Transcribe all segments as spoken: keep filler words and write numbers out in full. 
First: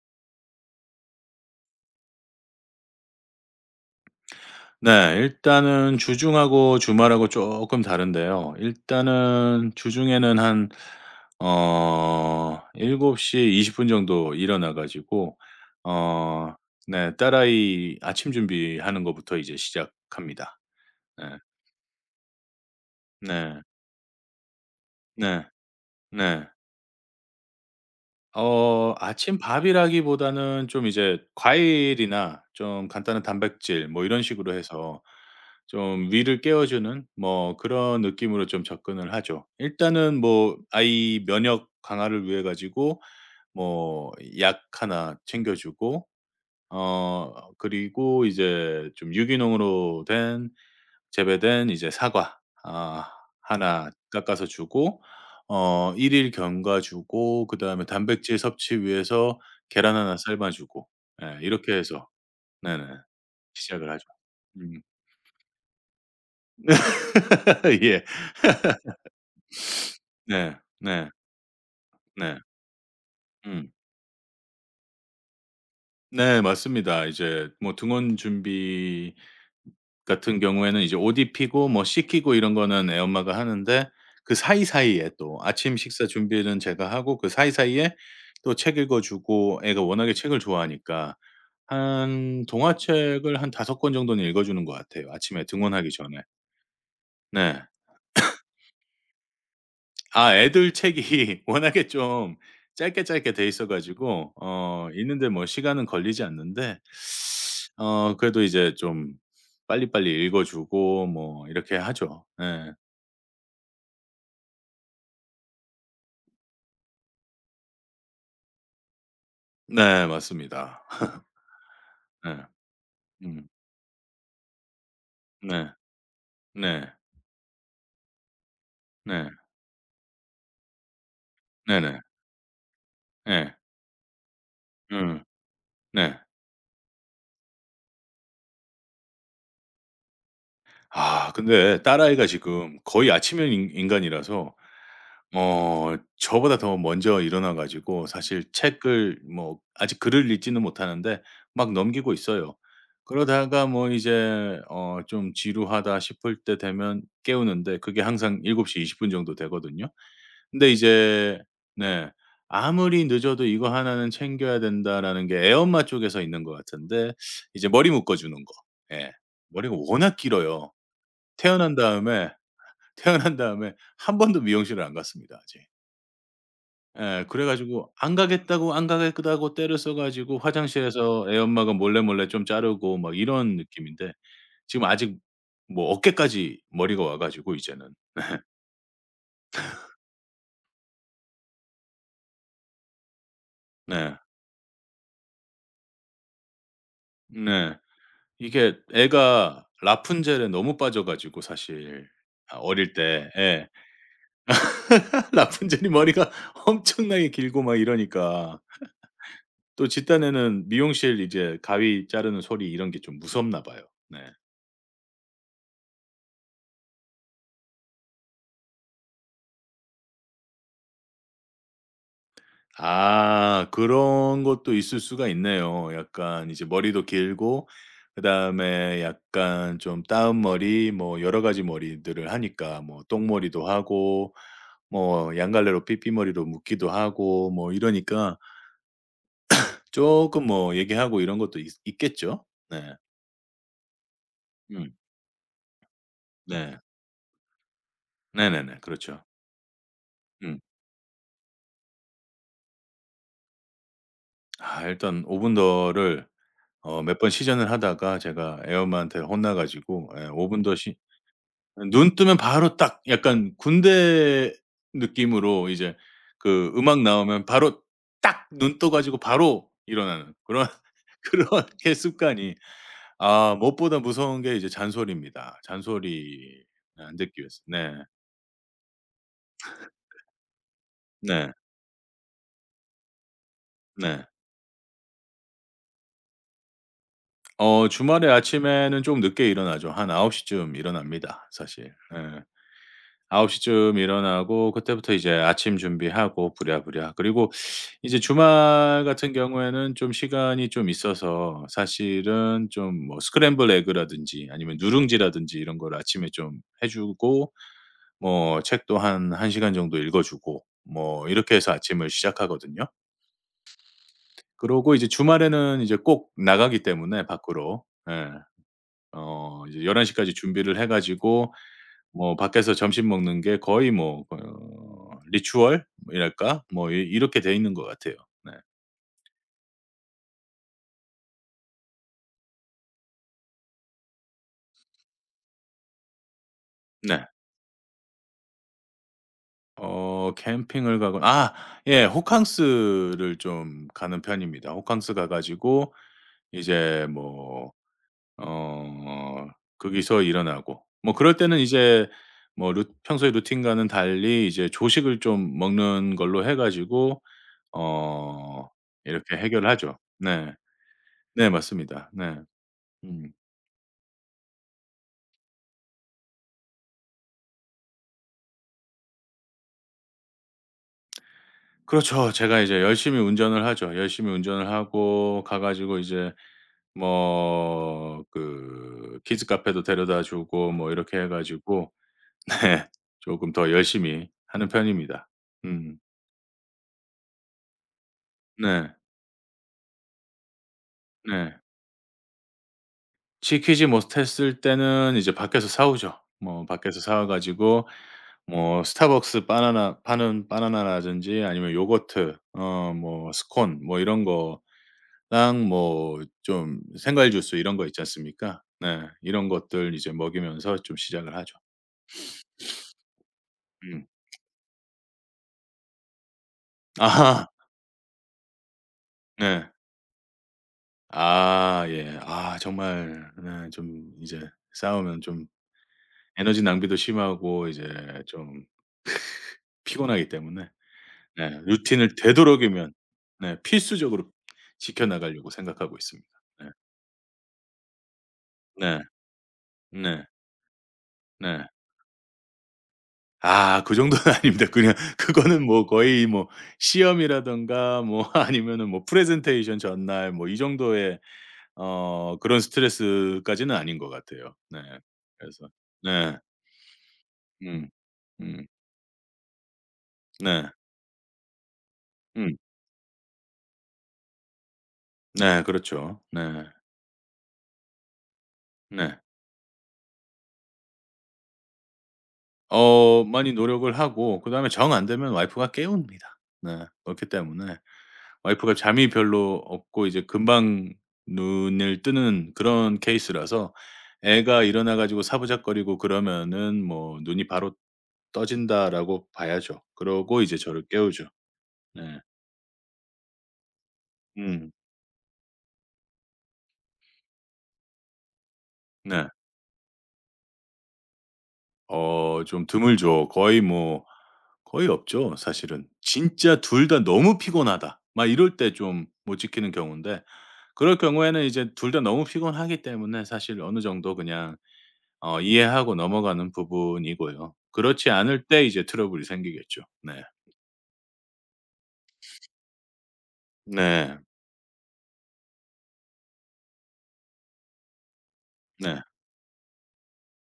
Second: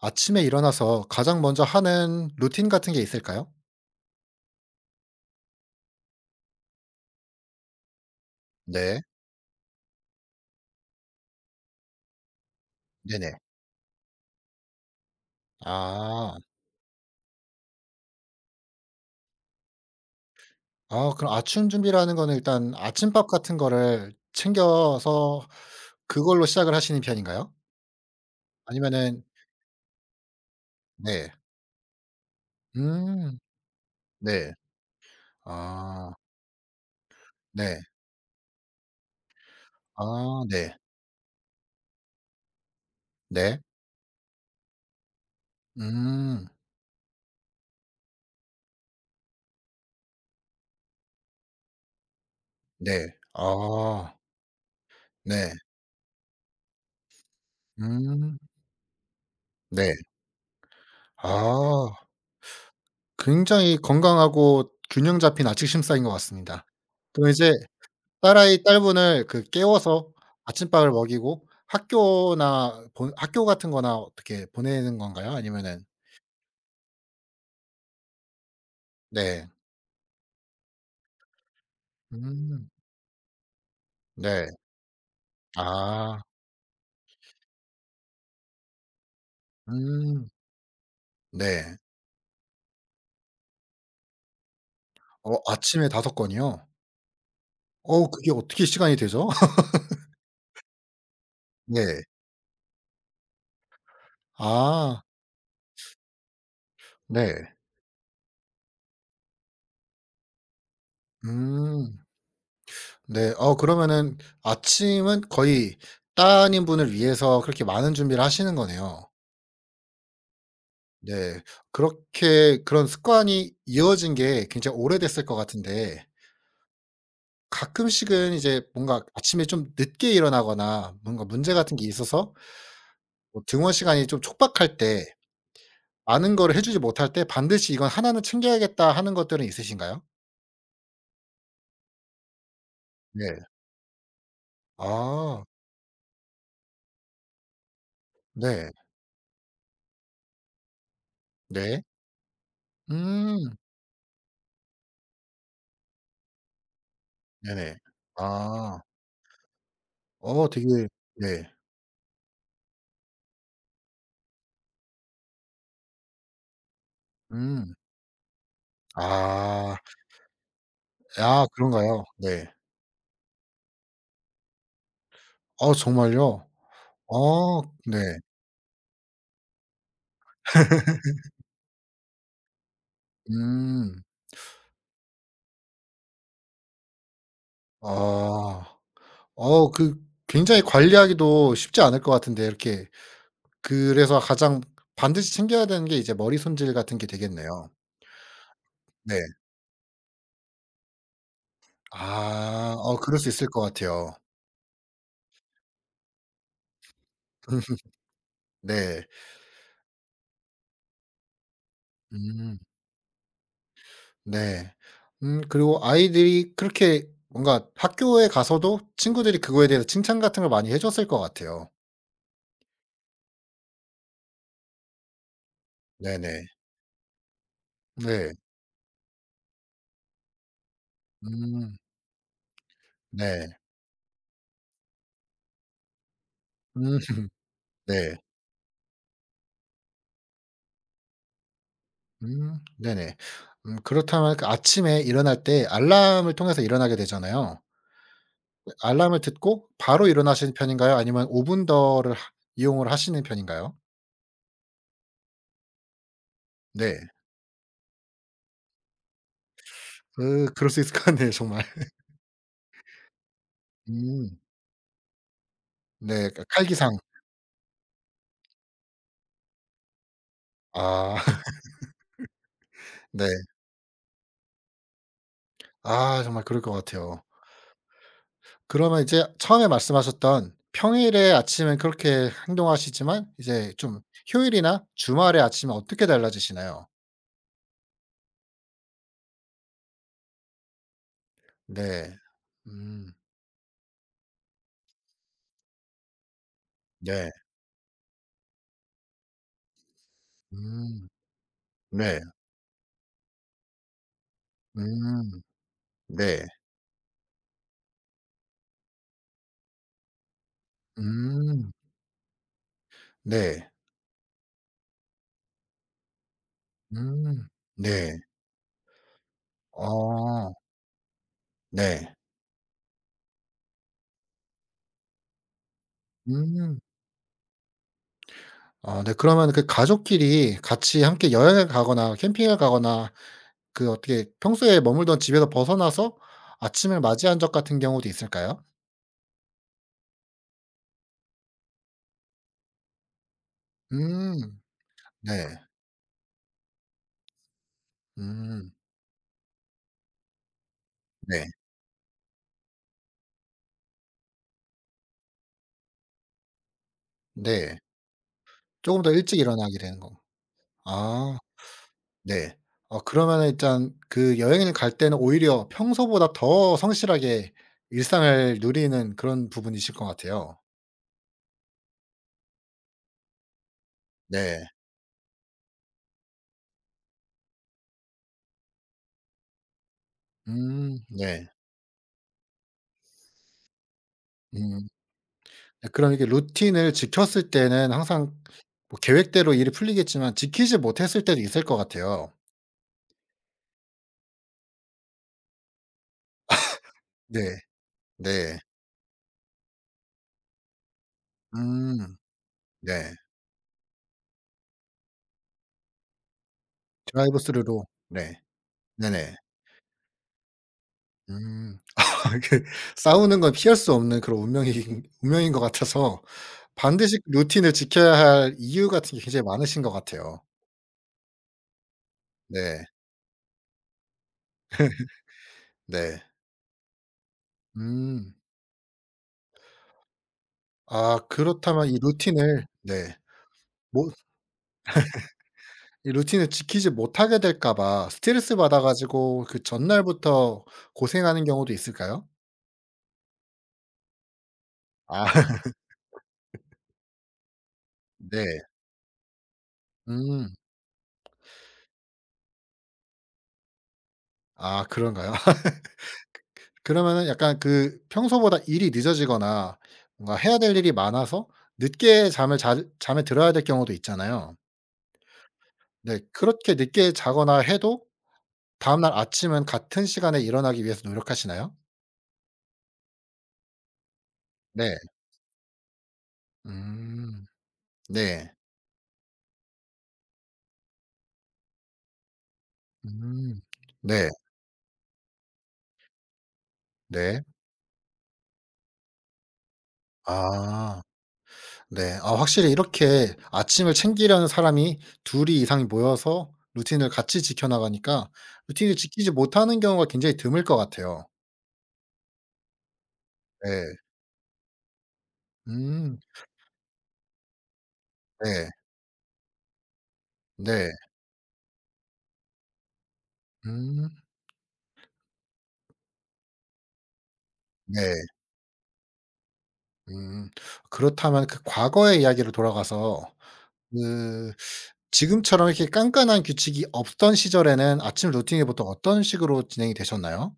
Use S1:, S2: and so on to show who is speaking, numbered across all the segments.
S1: 아침에 일어나서 가장 먼저 하는 루틴 같은 게 있을까요?
S2: 네. 일단은 주중하고 주말하고 조금 다른데요.
S1: 네.
S2: 일단은 주중에는 한 어
S1: 네네.
S2: 일곱 시 이십 분 정도 일어나 가지고,
S1: 아.
S2: 어 네, 딸아이 아침 준비하는 것부터 이제 시작합니다.
S1: 아
S2: 네.
S1: 그럼 아침 준비라는 거는 일단 아침밥 같은
S2: 네.
S1: 거를 챙겨서
S2: 네. 네.
S1: 그걸로 시작을 하시는 편인가요?
S2: 어
S1: 아니면은?
S2: 아침밥이라기보다는 좀 이제
S1: 네.
S2: 과일이나 좀 간단한
S1: 음.
S2: 단백질 뭐 이런
S1: 네.
S2: 식으로 해서 좀
S1: 아.
S2: 위를 깨워주는 뭐
S1: 네.
S2: 그런 느낌으로 좀 접근을 하죠. 일단은
S1: 아
S2: 뭐
S1: 네.
S2: 아이 면역 강화를 위해 가지고
S1: 네.
S2: 뭐 약 하나 챙겨주고.
S1: 음.
S2: 어 그리고 이제 좀 유기농으로 된 재배된 이제 사과 아
S1: 네.
S2: 하나
S1: 아.
S2: 깎아서 주고.
S1: 네.
S2: 어 1 일 견과 주고 그다음에 단백질
S1: 음.
S2: 섭취 위해서 계란
S1: 네.
S2: 하나 삶아 주고. 예, 이렇게
S1: 아.
S2: 해서 네네
S1: 굉장히
S2: 시작을 하죠.
S1: 건강하고
S2: 음.
S1: 균형 잡힌 아침 식사인 것 같습니다. 그럼 이제
S2: 예.
S1: 딸아이 딸분을 그 깨워서
S2: 네.
S1: 아침밥을
S2: 네.
S1: 먹이고
S2: 네.
S1: 학교나 보 학교
S2: 음.
S1: 같은 거나 어떻게 보내는 건가요? 아니면은?
S2: 네, 맞습니다. 이제 뭐 등원 준비
S1: 네.
S2: 같은 경우에는 이제 옷 입히고 뭐 씻기고 이런
S1: 음.
S2: 거는 애엄마가 하는데 그
S1: 네.
S2: 사이사이에 또 아침 식사
S1: 아.
S2: 준비는 제가 하고 그 사이사이에 또 책 읽어 주고 애가 워낙에
S1: 음.
S2: 책을 좋아하니까
S1: 네.
S2: 한 동화책을 한 다섯 권 정도는 읽어 주는 것 같아요
S1: 어
S2: 아침에
S1: 아침에
S2: 등원하기
S1: 다섯
S2: 전에.
S1: 건이요?
S2: 네.
S1: 어우 그게 어떻게 시간이 되죠?
S2: 아 애들 책이 워낙에
S1: 네.
S2: 좀 짧게 짧게 돼 있어 가지고 어
S1: 아
S2: 있는데 뭐 시간은 걸리지 않는데
S1: 네.
S2: 어 그래도 이제 좀 빨리빨리 읽어 주고 뭐 이렇게
S1: 음.
S2: 하죠. 네,
S1: 네. 어 그러면은 아침은 거의 따님분을 위해서 그렇게 많은 준비를 하시는 거네요.
S2: 네, 맞습니다.
S1: 네.
S2: 네.
S1: 그렇게 그런
S2: 음.
S1: 습관이 이어진 게 굉장히 오래됐을 것
S2: 네.
S1: 같은데,
S2: 네.
S1: 가끔씩은 이제 뭔가
S2: 네.
S1: 아침에 좀 늦게 일어나거나 뭔가 문제 같은 게
S2: 네네.
S1: 있어서 뭐
S2: 예.
S1: 등원 시간이 좀 촉박할 때
S2: 음. 네.
S1: 많은 거를 해 주지 못할 때 '반드시 이건 하나는 챙겨야겠다.' 하는 것들은 있으신가요?
S2: 아 근데 딸아이가 지금 거의
S1: 네.
S2: 아침형 인 인간이라서
S1: 아
S2: 어 저보다 더 먼저 일어나 가지고 사실
S1: 네.
S2: 책을 뭐 아직 글을 읽지는 못하는데 막
S1: 네.
S2: 넘기고 있어요.
S1: 음.
S2: 그러다가 뭐 이제 어 좀 지루하다 싶을 때 되면 깨우는데
S1: 네네.
S2: 그게 항상 7:20
S1: 아.
S2: 십분 정도 되거든요.
S1: 어
S2: 근데
S1: 되게.
S2: 이제
S1: 네.
S2: 네. 아무리 늦어도 '이거 하나는 챙겨야 된다.'라는 게 애엄마 쪽에서 있는 것 같은데 이제
S1: 음.
S2: 머리 묶어 주는 거. 예. 머리가
S1: 아.
S2: 워낙 길어요.
S1: 아
S2: 태어난
S1: 그런가요?
S2: 다음에
S1: 네.
S2: 태어난 다음에 한 번도 미용실을 안 갔습니다 아직.
S1: 어 정말요?
S2: 예. 그래
S1: 어
S2: 가지고
S1: 네.
S2: 안 가겠다고 안 가겠다고 떼를 써 가지고 화장실에서 애 엄마가 몰래 몰래 좀 자르고 막 이런
S1: 음.
S2: 느낌인데 지금 아직 뭐 어깨까지 머리가 와 가지고 이제는.
S1: 아. 어 그 굉장히 관리하기도 쉽지 않을 것 같은데 이렇게
S2: 네.
S1: 그래서 가장 반드시 챙겨야 되는 게 이제 머리 손질 같은 게 되겠네요.
S2: 네. 이게
S1: 네.
S2: 애가 라푼젤에 너무 빠져 가지고 사실 아
S1: 아
S2: 어릴
S1: 어 그럴 수
S2: 때
S1: 있을 것
S2: 예.
S1: 같아요.
S2: 라푼젤이 머리가 엄청나게 길고 막 이러니까
S1: 네.
S2: 또 집단에는 미용실 이제 가위 자르는
S1: 음.
S2: 소리 이런 게 좀 무섭나 봐요. 네.
S1: 네. 음 그리고 아이들이 그렇게 뭔가 학교에 가서도 친구들이 그거에 대해서 칭찬 같은 걸 많이 해 줬을 것 같아요.
S2: 아, 그런 것도 있을 수가 있네요.
S1: 네네.
S2: 약간 이제 머리도 길고
S1: 네.
S2: 그다음에 약간 좀 따은 머리 뭐 여러 가지
S1: 음.
S2: 머리들을 하니까 뭐
S1: 네.
S2: 똥머리도 하고 뭐 양갈래로 삐삐머리로 묶기도
S1: 음.
S2: 하고 뭐
S1: 네.
S2: 이러니까 쪼끔 뭐 얘기하고 이런 것도 있 있겠죠?
S1: 음.
S2: 네.
S1: 네네. 음 그렇다면 그
S2: 음.
S1: 아침에 일어날 때 알람을 통해서
S2: 네.
S1: 일어나게 되잖아요. 그
S2: 네네네.
S1: 알람을
S2: 그렇죠.
S1: 듣고 바로 일어나시는
S2: 음.
S1: 편인가요? 아니면 오 분 더를 하 이용을 하시는 편인가요?
S2: 아 일단 오븐 더를 어
S1: 네.
S2: 몇 번 시전을 하다가 제가 애엄마한테 혼나 가지고 예
S1: 그
S2: 오 분
S1: 그럴
S2: 더
S1: 수 있을
S2: 시
S1: 것 같네요 정말.
S2: 눈 뜨면 바로 딱 약간
S1: 음.
S2: 군대 느낌으로 이제
S1: 네. 그
S2: 그
S1: 칼기상.
S2: 음악 나오면 바로 딱 눈 떠 가지고 바로 일어나는 그런
S1: 아
S2: 그렇게 습관이.
S1: 네.
S2: 아 무엇보다 무서운 게 이제 잔소리입니다.
S1: 아 정말 그럴
S2: 잔소리.
S1: 것
S2: 네, 안
S1: 같아요.
S2: 듣기 위해서. 네.
S1: 그러면 이제 처음에 말씀하셨던 평일에
S2: 네.
S1: 아침엔 그렇게 행동하시지만 이제 좀
S2: 네.
S1: 휴일이나 주말에 아침에 어떻게 달라지시나요?
S2: 어 주말에 아침에는 좀 늦게 일어나죠. 한아홉 시쯤 일어납니다 사실.
S1: 네.
S2: 예.
S1: 음.
S2: 아홉 시쯤 일어나고 그때부터 이제 아침 준비하고 부랴부랴.
S1: 네.
S2: 그리고 이제 주말 같은 경우에는 좀 시간이 좀
S1: 음.
S2: 있어서
S1: 네.
S2: 사실은 좀 뭐 스크램블 에그라든지 아니면
S1: 음.
S2: 누룽지라든지 이런 걸 아침에
S1: 네.
S2: 좀 해 주고 뭐 책도 한 1 시간 정도 읽어 주고 뭐 이렇게 해서
S1: 음.
S2: 아침을 시작하거든요.
S1: 네.
S2: 그러고 이제 주말에는 이제 꼭 나가기 때문에
S1: 음.
S2: 밖으로.
S1: 네.
S2: 예. 어 이제 한 열한 시 까지
S1: 어.
S2: 준비를 해 가지고
S1: 네.
S2: 뭐 밖에서 점심 먹는 게 거의 뭐 어 리추얼이랄까?
S1: 음.
S2: 뭐 이 이렇게 돼 있는 것 같아요. 네.
S1: 아 네 그러면 그 가족끼리 같이 함께 여행을 가거나 캠핑을 가거나 그 어떻게 평소에 머물던 집에서 벗어나서 아침을
S2: 네.
S1: 맞이한 적 같은 경우도 있을까요?
S2: 어 캠핑을 가고 아 예, 호캉스를 좀 가는
S1: 음.
S2: 편입니다. 호캉스 가
S1: 네.
S2: 가지고 이제 뭐
S1: 음.
S2: 어 거기서 일어나고 뭐 그럴
S1: 네.
S2: 때는 이제 뭐 루 평소에 루틴과는 달리 이제 조식을 좀 먹는 걸로 해 가지고.
S1: 네.
S2: 어
S1: 쪼금 더
S2: 이렇게
S1: 일찍 일어나게
S2: 해결하죠.
S1: 되는 거.
S2: 네.
S1: 아.
S2: 네, 맞습니다. 네.
S1: 네. 어
S2: 음.
S1: 그러면은 일단 그 여행을 갈 때는 오히려 평소보다 더 성실하게 일상을 누리는 그런 부분이실 것 같아요.
S2: 그렇죠. 제가 이제 열심히 운전을 하죠. 열심히
S1: 네.
S2: 운전을 하고 가 가지고 이제 뭐 그 키즈 카페도 데려다 주고 뭐
S1: 음.
S2: 이렇게 해
S1: 네.
S2: 가지고 네, 조금 더 열심히 하는
S1: 음.
S2: 편입니다.
S1: 네
S2: 음.
S1: 그럼 이렇게 루틴을 지켰을 때는 항상
S2: 네.
S1: 뭐 계획대로 일이 풀리겠지만 지키지 못했을 때도
S2: 네.
S1: 있을 것 같아요.
S2: 시키지 못했을 때는 이제 밖에서 사 오죠. 뭐 밖에서 사와
S1: 네.
S2: 가지고
S1: 네.
S2: 뭐 스타벅스 바나나 파는 바나나라든지 아니면
S1: 음.
S2: 요거트 어
S1: 네.
S2: 뭐 스콘 뭐 이런 거 랑 뭐 좀 생과일
S1: 드라이브
S2: 주스 이런 거
S1: 스루로,
S2: 있지
S1: 네.
S2: 않습니까? 네.
S1: 네네.
S2: 이런 것들 이제 먹이면서 좀 시작을 하죠.
S1: 음. 이게 싸우는 건 피할 수
S2: 음.
S1: 없는 그런 운명이 운명인 것 같아서 반드시
S2: 아하.
S1: 루틴을 지켜야 할 이유 같은 게 굉장히
S2: 네.
S1: 많으신 것 같아요.
S2: 아, 예. 아,
S1: 네.
S2: 정말 네, 좀 이제 싸우면 좀
S1: 네.
S2: 에너지 낭비도 심하고 이제
S1: 음.
S2: 좀 피곤하기 때문에
S1: 아
S2: 네,
S1: 그렇다면 이
S2: 루틴을
S1: 루틴을,
S2: 되도록이면
S1: 네.
S2: 네,
S1: 뭐
S2: 필수적으로 지켜 나가려고 생각하고
S1: 이
S2: 있습니다.
S1: 루틴을
S2: 네.
S1: 지키지 못하게 될까 봐 스트레스 받아
S2: 네.
S1: 가지고 그
S2: 네.
S1: 전날부터 고생하는
S2: 네.
S1: 경우도 있을까요?
S2: 아 그 정도는 아닙니다. 그냥
S1: 아
S2: 그거는 뭐 거의 뭐 시험이라든가 뭐
S1: 네.
S2: 아니면은 뭐 프레젠테이션 전날 뭐
S1: 음.
S2: 이 정도의 어 그런 스트레스까지는 아닌 것 같아요. 네.
S1: 아 그런가요?
S2: 그래서 네.
S1: 그러면은 약간
S2: 음.
S1: 그 평소보다
S2: 음.
S1: 일이 늦어지거나 뭔가 해야
S2: 네.
S1: 될 일이 많아서 늦게
S2: 음.
S1: 잠을 잘 잠에 들어야 될 경우도 있잖아요.
S2: 네. 그렇죠.
S1: 네.
S2: 네.
S1: 그렇게 늦게 자거나 해도 다음 날
S2: 네.
S1: 아침은 같은 시간에 일어나기 위해서 노력하시나요?
S2: 어 많이 노력을 하고 그다음에 정
S1: 네.
S2: 안 되면 와이프가 깨웁니다. 네. 그렇기
S1: 음.
S2: 때문에
S1: 네.
S2: 와이프가 잠이 별로 없고 이제 금방 눈을 뜨는 그런
S1: 음.
S2: 케이스라서
S1: 네.
S2: 애가 일어나 가지고 사부작거리고 그러면은 뭐
S1: 네.
S2: 눈이 바로 떠진다라고 봐야죠. 그러고 이제 저를
S1: 아.
S2: 깨우죠.
S1: 네.
S2: 네.
S1: 아 확실히 이렇게 아침을 챙기려는
S2: 음.
S1: 사람이 둘이 이상 모여서 루틴을 같이 지켜 나가니까 루틴을
S2: 네.
S1: 지키지 못하는 경우가 굉장히 드물 것 같아요.
S2: 어 좀 드물죠. 거의
S1: 네.
S2: 뭐 거의 없죠 사실은.
S1: 음.
S2: 진짜 둘 다 "너무 피곤하다." 막 이럴
S1: 네.
S2: 때 좀 못 지키는 경우인데
S1: 네.
S2: 그럴 경우에는 이제 둘 다 너무 피곤하기 때문에 사실 어느
S1: 음.
S2: 정도 그냥 어 이해하고 넘어가는 부분이고요.
S1: 네.
S2: 그렇지 않을 때 이제 트러블이 생기겠죠. 네.
S1: 음. 그렇다면 그 과거의 이야기로 돌아가서
S2: 네.
S1: 그 지금처럼 이렇게 깐깐한 규칙이 없던 시절에는 아침 루틴이 보통
S2: 네.
S1: 어떤 식으로 진행이 되셨나요?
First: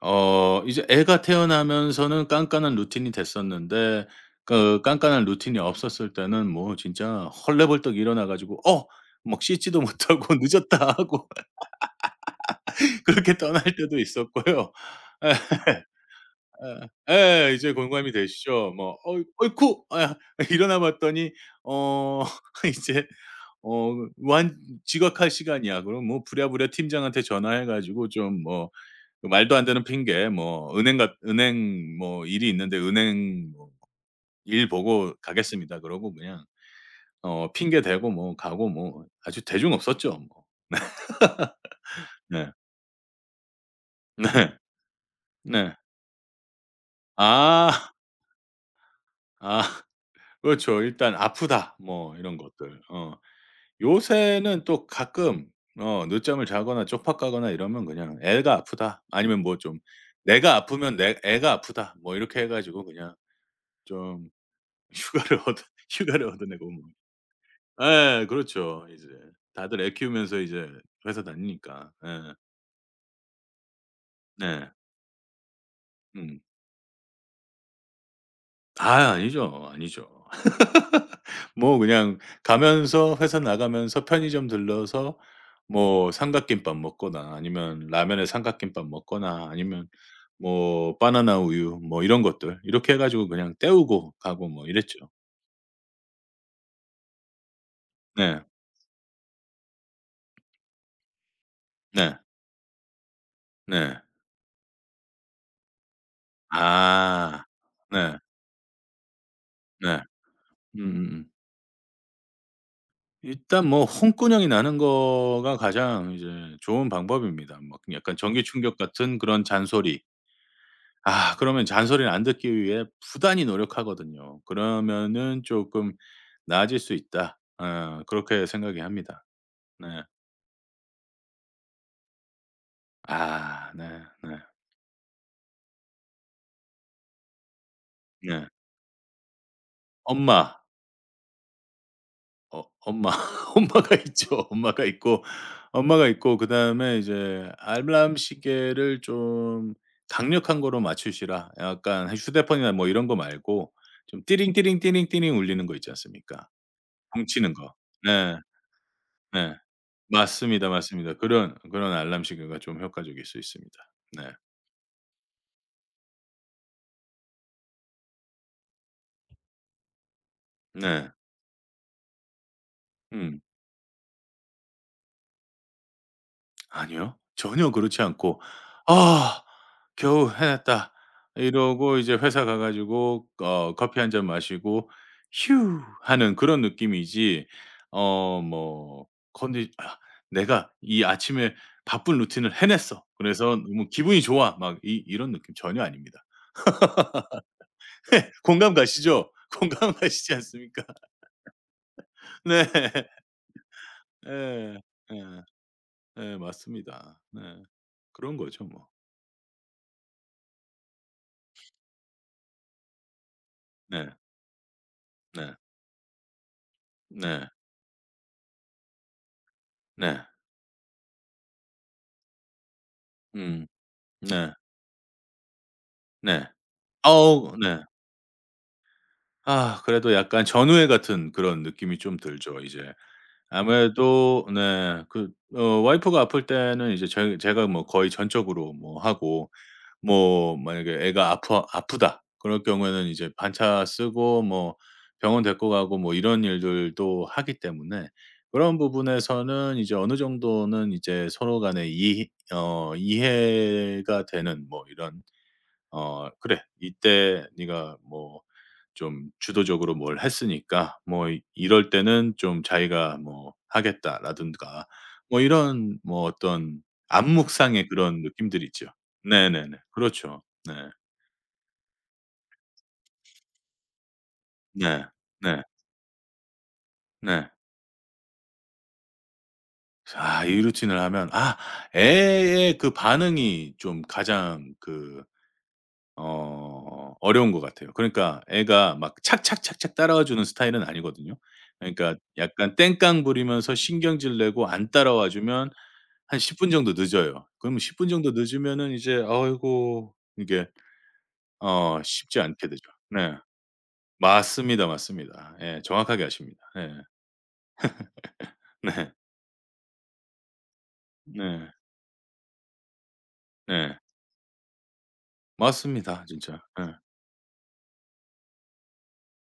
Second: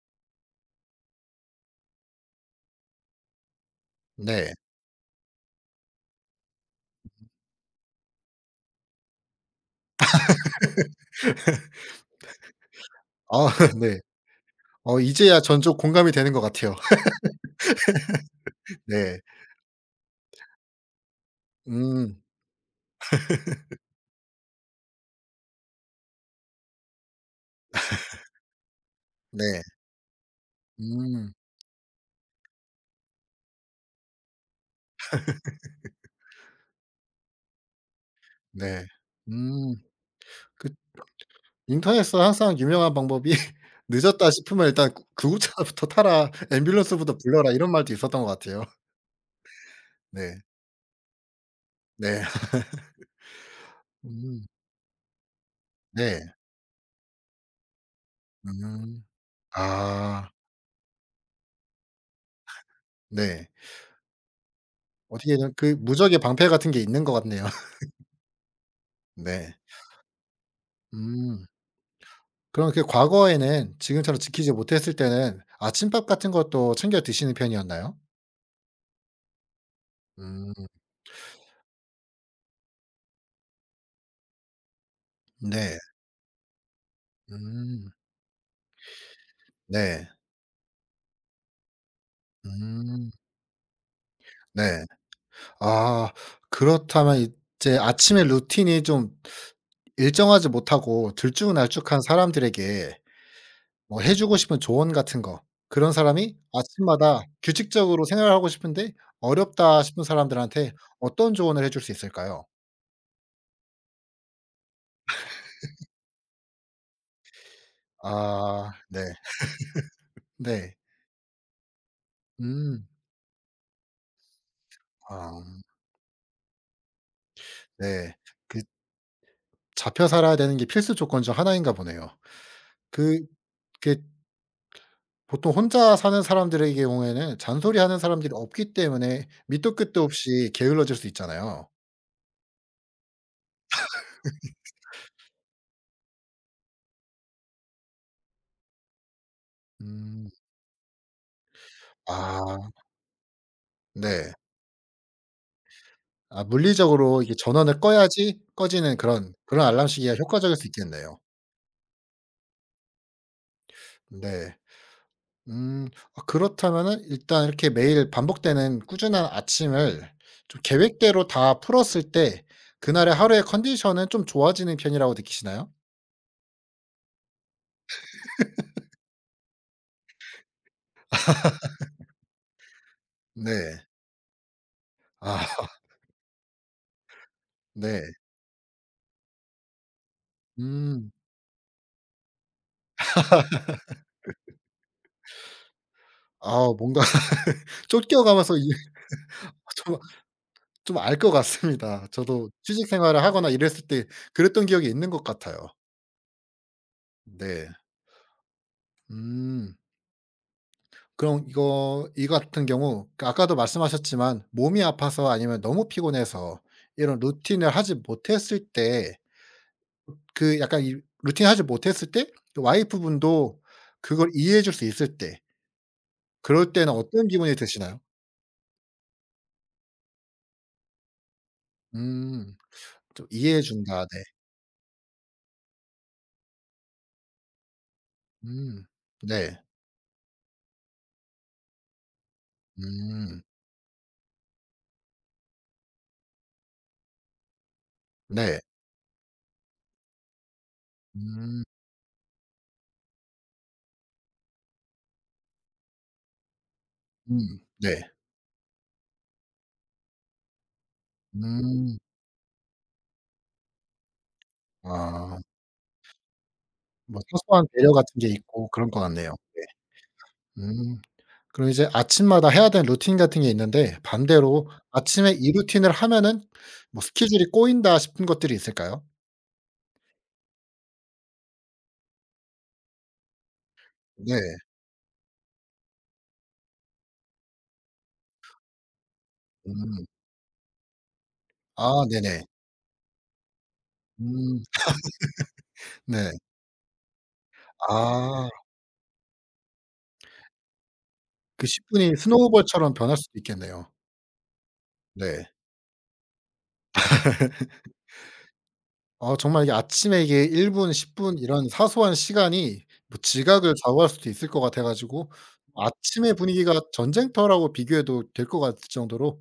S2: 어 이제 애가 태어나면서는 깐깐한 루틴이 됐었는데
S1: 네.
S2: 그 깐깐한 루틴이 없었을 때는 뭐 진짜 헐레벌떡 일어나 가지고 어 막 씻지도 못하고 '늦었다.' 하고 그렇게
S1: 아
S2: 떠날 때도
S1: 네.
S2: 있었고요.
S1: 어 이제야 전적 공감이 되는 것 같아요.
S2: 예. 예. 이제 공감이 되시죠. 뭐
S1: 네.
S2: "어이, 어이쿠." 아 일어나 봤더니
S1: 음.
S2: 어 이제 어 "완 지각할 시간이야." 그럼 뭐 부랴부랴 팀장한테 전화해 가지고 좀뭐 그 말도
S1: 네.
S2: 안 되는 핑계 뭐 "은행 같
S1: 음.
S2: 은행 뭐 일이 있는데 은행 뭐일 보고 가겠습니다." 그러고 그냥 어 핑계 대고 뭐 가고
S1: 네.
S2: 뭐 아주 대중
S1: 음.
S2: 없었죠 뭐.
S1: 그 인터넷에서
S2: 네.
S1: 항상 유명한 방법이 "늦었다
S2: 네.
S1: 싶으면 일단 구
S2: 네.
S1: 구급차부터 타라. 앰뷸런스부터 불러라." 이런
S2: 아.
S1: 말도 있었던 것 같아요.
S2: 아.
S1: 네.
S2: 그렇죠. 일단 "아프다." 뭐
S1: 네.
S2: 이런 것들. 어.
S1: 음.
S2: 요새는 또 가끔 어
S1: 네.
S2: 늦잠을 자거나 쪽박가거나 이러면 그냥 "애가 아프다."
S1: 음.
S2: 아니면 뭐 좀
S1: 아
S2: "내가 아프면 내 애가 아프다." 뭐 이렇게 해 가지고 그냥
S1: 네.
S2: 좀
S1: 어떻게
S2: 휴가를
S1: 보면
S2: 얻어
S1: 그 무적의
S2: 휴가를
S1: 방패
S2: 얻어내고
S1: 같은 게
S2: 뭐
S1: 있는 것 같네요.
S2: 예, 그렇죠. 이제
S1: 네.
S2: 다들 애 키우면서 이제 회사
S1: 음.
S2: 다니니까. 예.
S1: 그럼 그 과거에는 지금처럼 지키지
S2: 네.
S1: 못했을 때는 아침밥 같은
S2: 음.
S1: 것도 챙겨 드시는 편이었나요?
S2: 아 아니죠, 아니죠.
S1: 음.
S2: 뭐 그냥 가면서 회사 나가면서 편의점 들러서
S1: 네.
S2: 뭐 삼각김밥 먹거나 아니면
S1: 음.
S2: 라면에 삼각김밥 먹거나 아니면
S1: 네.
S2: 뭐 바나나 우유 뭐 이런 것들 이렇게 해
S1: 음.
S2: 가지고 그냥 때우고 가고
S1: 네.
S2: 뭐 이랬죠.
S1: 아 그렇다면 이제 아침에
S2: 네.
S1: 루틴이 좀 일정하지 못하고 들쭉날쭉한
S2: 네.
S1: 사람들에게
S2: 네.
S1: 뭐 해 주고 싶은 조언 같은 거, 그런 사람이 아침마다
S2: 아.
S1: 규칙적으로
S2: 네.
S1: 생활하고 싶은데 어렵다
S2: 네.
S1: 싶은 사람들한테
S2: 음음음.
S1: 어떤 조언을 해줄 수 있을까요?
S2: 일단 뭐 혼꾸녕이 나는 거가 가장 이제 좋은 방법입니다. 뭐 약간 전기
S1: 아
S2: 충격
S1: 네.
S2: 같은 그런 잔소리.
S1: 네.
S2: 아 그러면 잔소리를 안 듣기 위해
S1: 음.
S2: 부단히 노력하거든요. 그러면은
S1: 아
S2: 조금 나아질 수 있다. 어
S1: 네.
S2: 그렇게
S1: 그
S2: 생각이 합니다. 네.
S1: 잡혀 살아야 되는 게 필수 조건 중 하나인가 보네요. 그
S2: 아,
S1: 그
S2: 네, 네.
S1: 보통 혼자 사는 사람들의 경우에는 잔소리하는 사람들이
S2: 네.
S1: 없기 때문에 밑도 끝도 없이
S2: 엄마.
S1: 게을러질 수 있잖아요.
S2: 어 엄마. 엄마가 있죠. 엄마가 있고 엄마가 있고 그다음에 이제 알람 시계를 좀
S1: 음.
S2: 강력한 거로 맞추시라. 약간 휴대폰이나
S1: 아
S2: 뭐 이런 거 말고 좀
S1: 네.
S2: 띠링띠링띠링띠링 울리는 거 있지
S1: 아
S2: 않습니까?
S1: 물리적으로 이게
S2: 뭉치는 거.
S1: 전원을
S2: 네.
S1: 꺼야지 꺼지는 그런
S2: 네.
S1: 그런 알람 시계가 효과적일 수
S2: 맞습니다, 맞습니다.
S1: 있겠네요.
S2: 그런 그런 알람 시계가 좀 효과적일 수 있습니다. 네.
S1: 네. 음. 아 그렇다면은 일단 이렇게 매일 반복되는 꾸준한 아침을 좀
S2: 네.
S1: 계획대로 다 풀었을 때 그날의
S2: 음.
S1: 하루의 컨디션은 좀 좋아지는 편이라고 느끼시나요?
S2: 아니요. 전혀 그렇지 않고 '아, 겨우 해냈다.' 이러고 이제 회사 가 가지고 어
S1: 네.
S2: 커피 한잔 마시고
S1: 아
S2: '휴.' 하는 그런 느낌이지
S1: 네.
S2: 어 뭐 컨디 '아, 내가 이
S1: 음.
S2: 아침에 바쁜 루틴을 해냈어. 그래서 너무 기분이 좋아.' 막 이 이런 느낌 전혀 아닙니다.
S1: 아 뭔가 쫓겨가면서 이,
S2: 공감 가시죠?
S1: 아,
S2: 공감
S1: 좀
S2: 가시지 않습니까?
S1: 좀 알 것 같습니다. 저도
S2: 네.
S1: 취직 생활을 하거나 이랬을 때 그랬던
S2: 예.
S1: 기억이 있는
S2: 예.
S1: 것 같아요.
S2: 예. 맞습니다. 네.
S1: 네.
S2: 그런 거죠 뭐.
S1: 음. 그럼 이거 이 같은 경우 그 아까도
S2: 네.
S1: 말씀하셨지만 몸이 아파서
S2: 네.
S1: 아니면 너무 피곤해서 이런
S2: 네.
S1: 루틴을 하지 못했을 때
S2: 네.
S1: 그 약간 이 루틴 하지 못했을 때 그 와이프분도
S2: 음.
S1: 그걸
S2: 네.
S1: 이해해 줄 수 있을 때
S2: 네.
S1: 그럴 때는 어떤
S2: 어우,
S1: 기분이
S2: 네.
S1: 드시나요?
S2: 아 그래도 약간 전우회 같은 그런 느낌이 좀
S1: 음.
S2: 들죠 이제.
S1: 좀 이해해 준다. 네.
S2: 아무래도 네, 그 어 와이프가 아플 때는 이제 저희 제가 뭐 거의 전적으로
S1: 음.
S2: 뭐 하고
S1: 네.
S2: 뭐 만약에 애가 아프 아프다 그럴 경우에는 이제
S1: 음.
S2: 반차 쓰고 뭐 병원 데리고 가고 뭐 이런 일들도 하기 때문에
S1: 네.
S2: 그런 부분에서는 이제 어느 정도는 이제 서로
S1: 음.
S2: 간에 이 어 이해가 되는 뭐 이런 어 "그래. 이때
S1: 음.
S2: 네가
S1: 네.
S2: 뭐 좀 주도적으로 뭘 했으니까 뭐 이 이럴
S1: 음.
S2: 때는 좀 자기가 뭐 하겠다."라든가
S1: 아.
S2: 뭐 이런 뭐 어떤
S1: 뭐 사소한
S2: 암묵상의
S1: 배려 같은
S2: 그런
S1: 게
S2: 느낌들
S1: 있고
S2: 있죠.
S1: 그런 것 같네요. 네.
S2: 네네네. 그렇죠. 네.
S1: 음. 그럼 이제 아침마다 해야 되는 루틴 같은 게 있는데 반대로
S2: 네.
S1: 아침에 이
S2: 네.
S1: 루틴을 하면은 뭐 스케줄이
S2: 네.
S1: 꼬인다 싶은 것들이 있을까요?
S2: 아 이 루틴을 하면 아 애의 그 반응이 좀
S1: 네.
S2: 가장 그 어 어려운 것 같아요. 그러니까 애가 막 착착착착
S1: 음.
S2: 따라와 주는 스타일은 아니거든요.
S1: 아
S2: 그러니까
S1: 네네.
S2: 약간 땡깡 부리면서 신경질
S1: 음.
S2: 내고 안 따라와 주면
S1: 네.
S2: 한 십 분 정도 늦어요. 그러면 십 분 정도
S1: 아
S2: 늦으면은 이제 아이고 이게
S1: 그 십
S2: 어
S1: 분이
S2: 쉽지 않게 되죠.
S1: 스노우볼처럼 변할
S2: 네.
S1: 수도 있겠네요.
S2: 맞습니다,
S1: 네.
S2: 맞습니다. 예. 정확하게 아십니다. 예. 네.
S1: 어 정말 이게 아침에 이게 일 분, 십 분 이런
S2: 네.
S1: 사소한 시간이 뭐 지각을
S2: 네.
S1: 좌우할 수도 있을 것 같아 가지고
S2: 맞습니다,
S1: 아침의
S2: 진짜.
S1: 분위기가
S2: 예. 네.
S1: 전쟁터라고 비교해도 될 것 같을 정도로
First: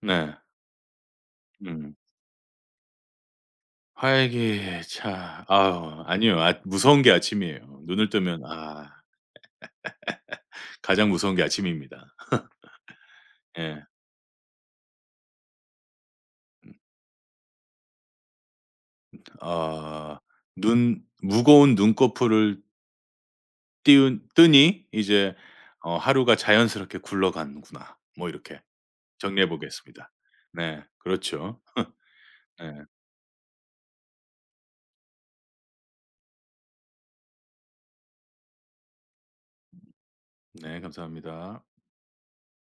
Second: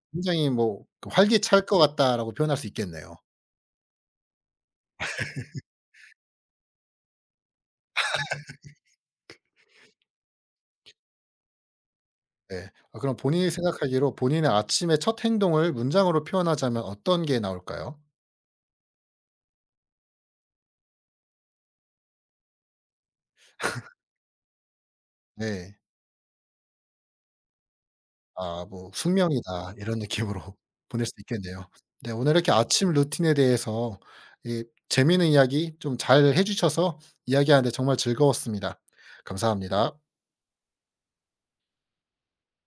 S2: 네.
S1: 굉장히 뭐 그 '활기찰 것
S2: 음.
S1: 같다.'라고 표현할 수 있겠네요.
S2: 활기차. 아우, 아니요. 아 무서운 게 아침이에요. 눈을 뜨면 '아.' 가장 무서운 게 아침입니다.
S1: 네. 아 그럼 본인이
S2: 예.
S1: 생각하기로 본인의 아침의 첫 행동을 문장으로 표현하자면 어떤 게 나올까요?
S2: 아 눈 무거운 눈꺼풀을 띄운 뜨니 이제
S1: 네.
S2: 어 '하루가 자연스럽게 굴러가는구나.' 뭐 이렇게
S1: 아 뭐
S2: 정리해
S1: '숙명이다.' 이런
S2: 보겠습니다.
S1: 느낌으로
S2: 네.
S1: 보낼 수
S2: 그렇죠.
S1: 있겠네요. 네 오늘 이렇게
S2: 네.
S1: 아침 루틴에 대해서 이 재미있는 이야기 좀 잘 해 주셔서 이야기하는 데 정말 즐거웠습니다. 감사합니다.
S2: 네. 감사합니다.